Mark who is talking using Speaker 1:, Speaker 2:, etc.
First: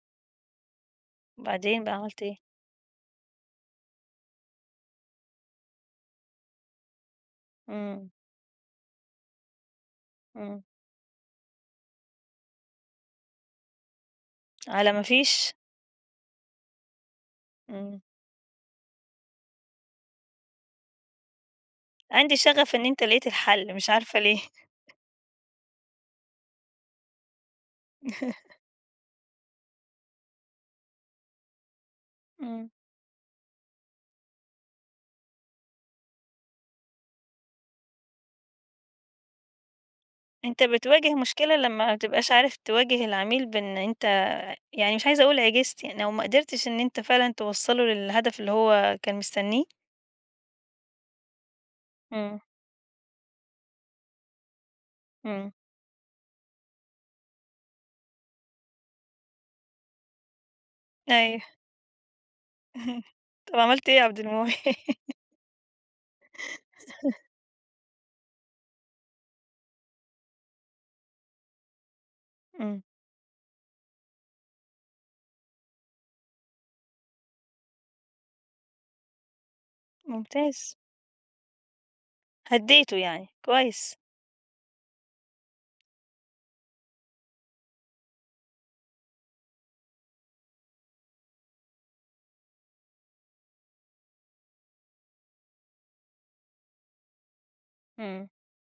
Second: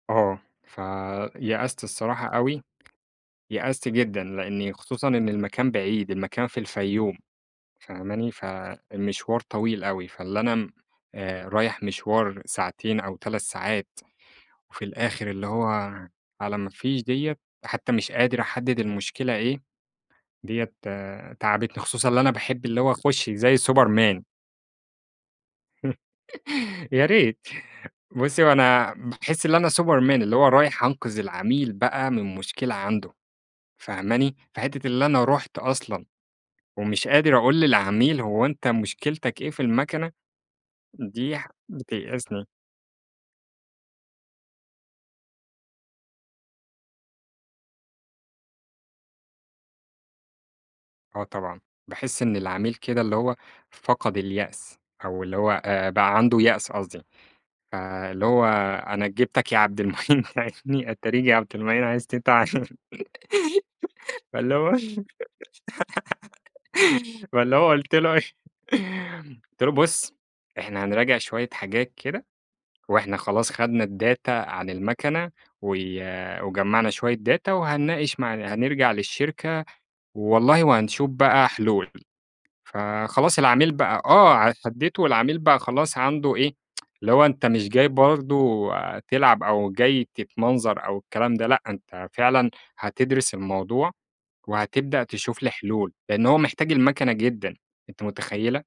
Speaker 1: آه، فيأست
Speaker 2: وبعدين بقى، عملت
Speaker 1: الصراحة
Speaker 2: إيه؟
Speaker 1: أوي، يأست جدًا، لأني خصوصًا إن المكان بعيد. المكان في الفيوم،
Speaker 2: إمم.
Speaker 1: فاهماني؟ فالمشوار طويل أوي، فاللي
Speaker 2: إمم.
Speaker 1: أنا آآ، رايح مشوار ساعتين أو 3 ساعات، وفي
Speaker 2: على ما
Speaker 1: الآخر اللي
Speaker 2: فيش.
Speaker 1: هو على ما فيش ديّة. حتّى
Speaker 2: إمم.
Speaker 1: مش قادر أحدد المشكلة إيه. ديّة تعبتني خصوصًا اللي أنا
Speaker 2: عندي
Speaker 1: باحب
Speaker 2: شغف
Speaker 1: اللي
Speaker 2: إن
Speaker 1: هو
Speaker 2: أنت لقيت
Speaker 1: اخش زي
Speaker 2: الحل، مش عارفة
Speaker 1: Superman.
Speaker 2: ليه.
Speaker 1: يا ريت. بُصّي، هو أنا باحس اللي أنا Superman، اللي هو رايح أنقذ العميل بقى من
Speaker 2: إمم.
Speaker 1: مشكلة عنده، فاهماني؟ فحتّة اللي أنا رُحت أصلًا، ومش قادر أقول للعميل هو أنت مشكلتك إيه في المكنة،
Speaker 2: أنت بتواجه
Speaker 1: دي حا
Speaker 2: مشكلة لمّا ما تبقاش
Speaker 1: بتيأسني.
Speaker 2: عارف تواجه العميل بأن أنت، يعني مش عايزة أقول عجزت، يعني لو ما قدرتش إن أنت فعلًا توصَّله للهدف اللي هو كان مستنيه؟
Speaker 1: آه طبعًا، باحس إن
Speaker 2: إمم.
Speaker 1: العميل كده اللي هو، فقد اليأس أو اللي
Speaker 2: إمم.
Speaker 1: هو آآ، بقى عنده يأس قصدي. آآ، اللي هو أنا جِبتك يا عبد المعين تعينِّي، اتاريك يا
Speaker 2: أيوه.
Speaker 1: عبد المعين عايز تتعان.
Speaker 2: طَب، عملت إيه يا عبد
Speaker 1: فاللي هو
Speaker 2: المعين؟
Speaker 1: فاللي هو قُلت له إيه، قُلت له: "بُص إحنا هنراجع شويّة حاجات كده،
Speaker 2: إمم.
Speaker 1: وإحنا خلاص خدنا الداتا عن المكنة و وجمَّعنا شويّة data وهنناقش مع هَنرجع للشركة، والله
Speaker 2: ممتاز.
Speaker 1: وهَنشوف بقى حلول."
Speaker 2: هدّيته يعني،
Speaker 1: فخلاص العميل
Speaker 2: كويس.
Speaker 1: بقى آه، هديته والعميل بقى خلاص عنده إيه اللي هو أنت مش جاي برضه تلعب أو جاي تتمنظر أو الكلام ده لأ، أنت فعلًا هتدرس الموضوع، وهتبدأ تشوف لي حلول. لأنّ هو محتاج المكنة جدًا، أنتِ
Speaker 2: إمم.
Speaker 1: متخيّلة؟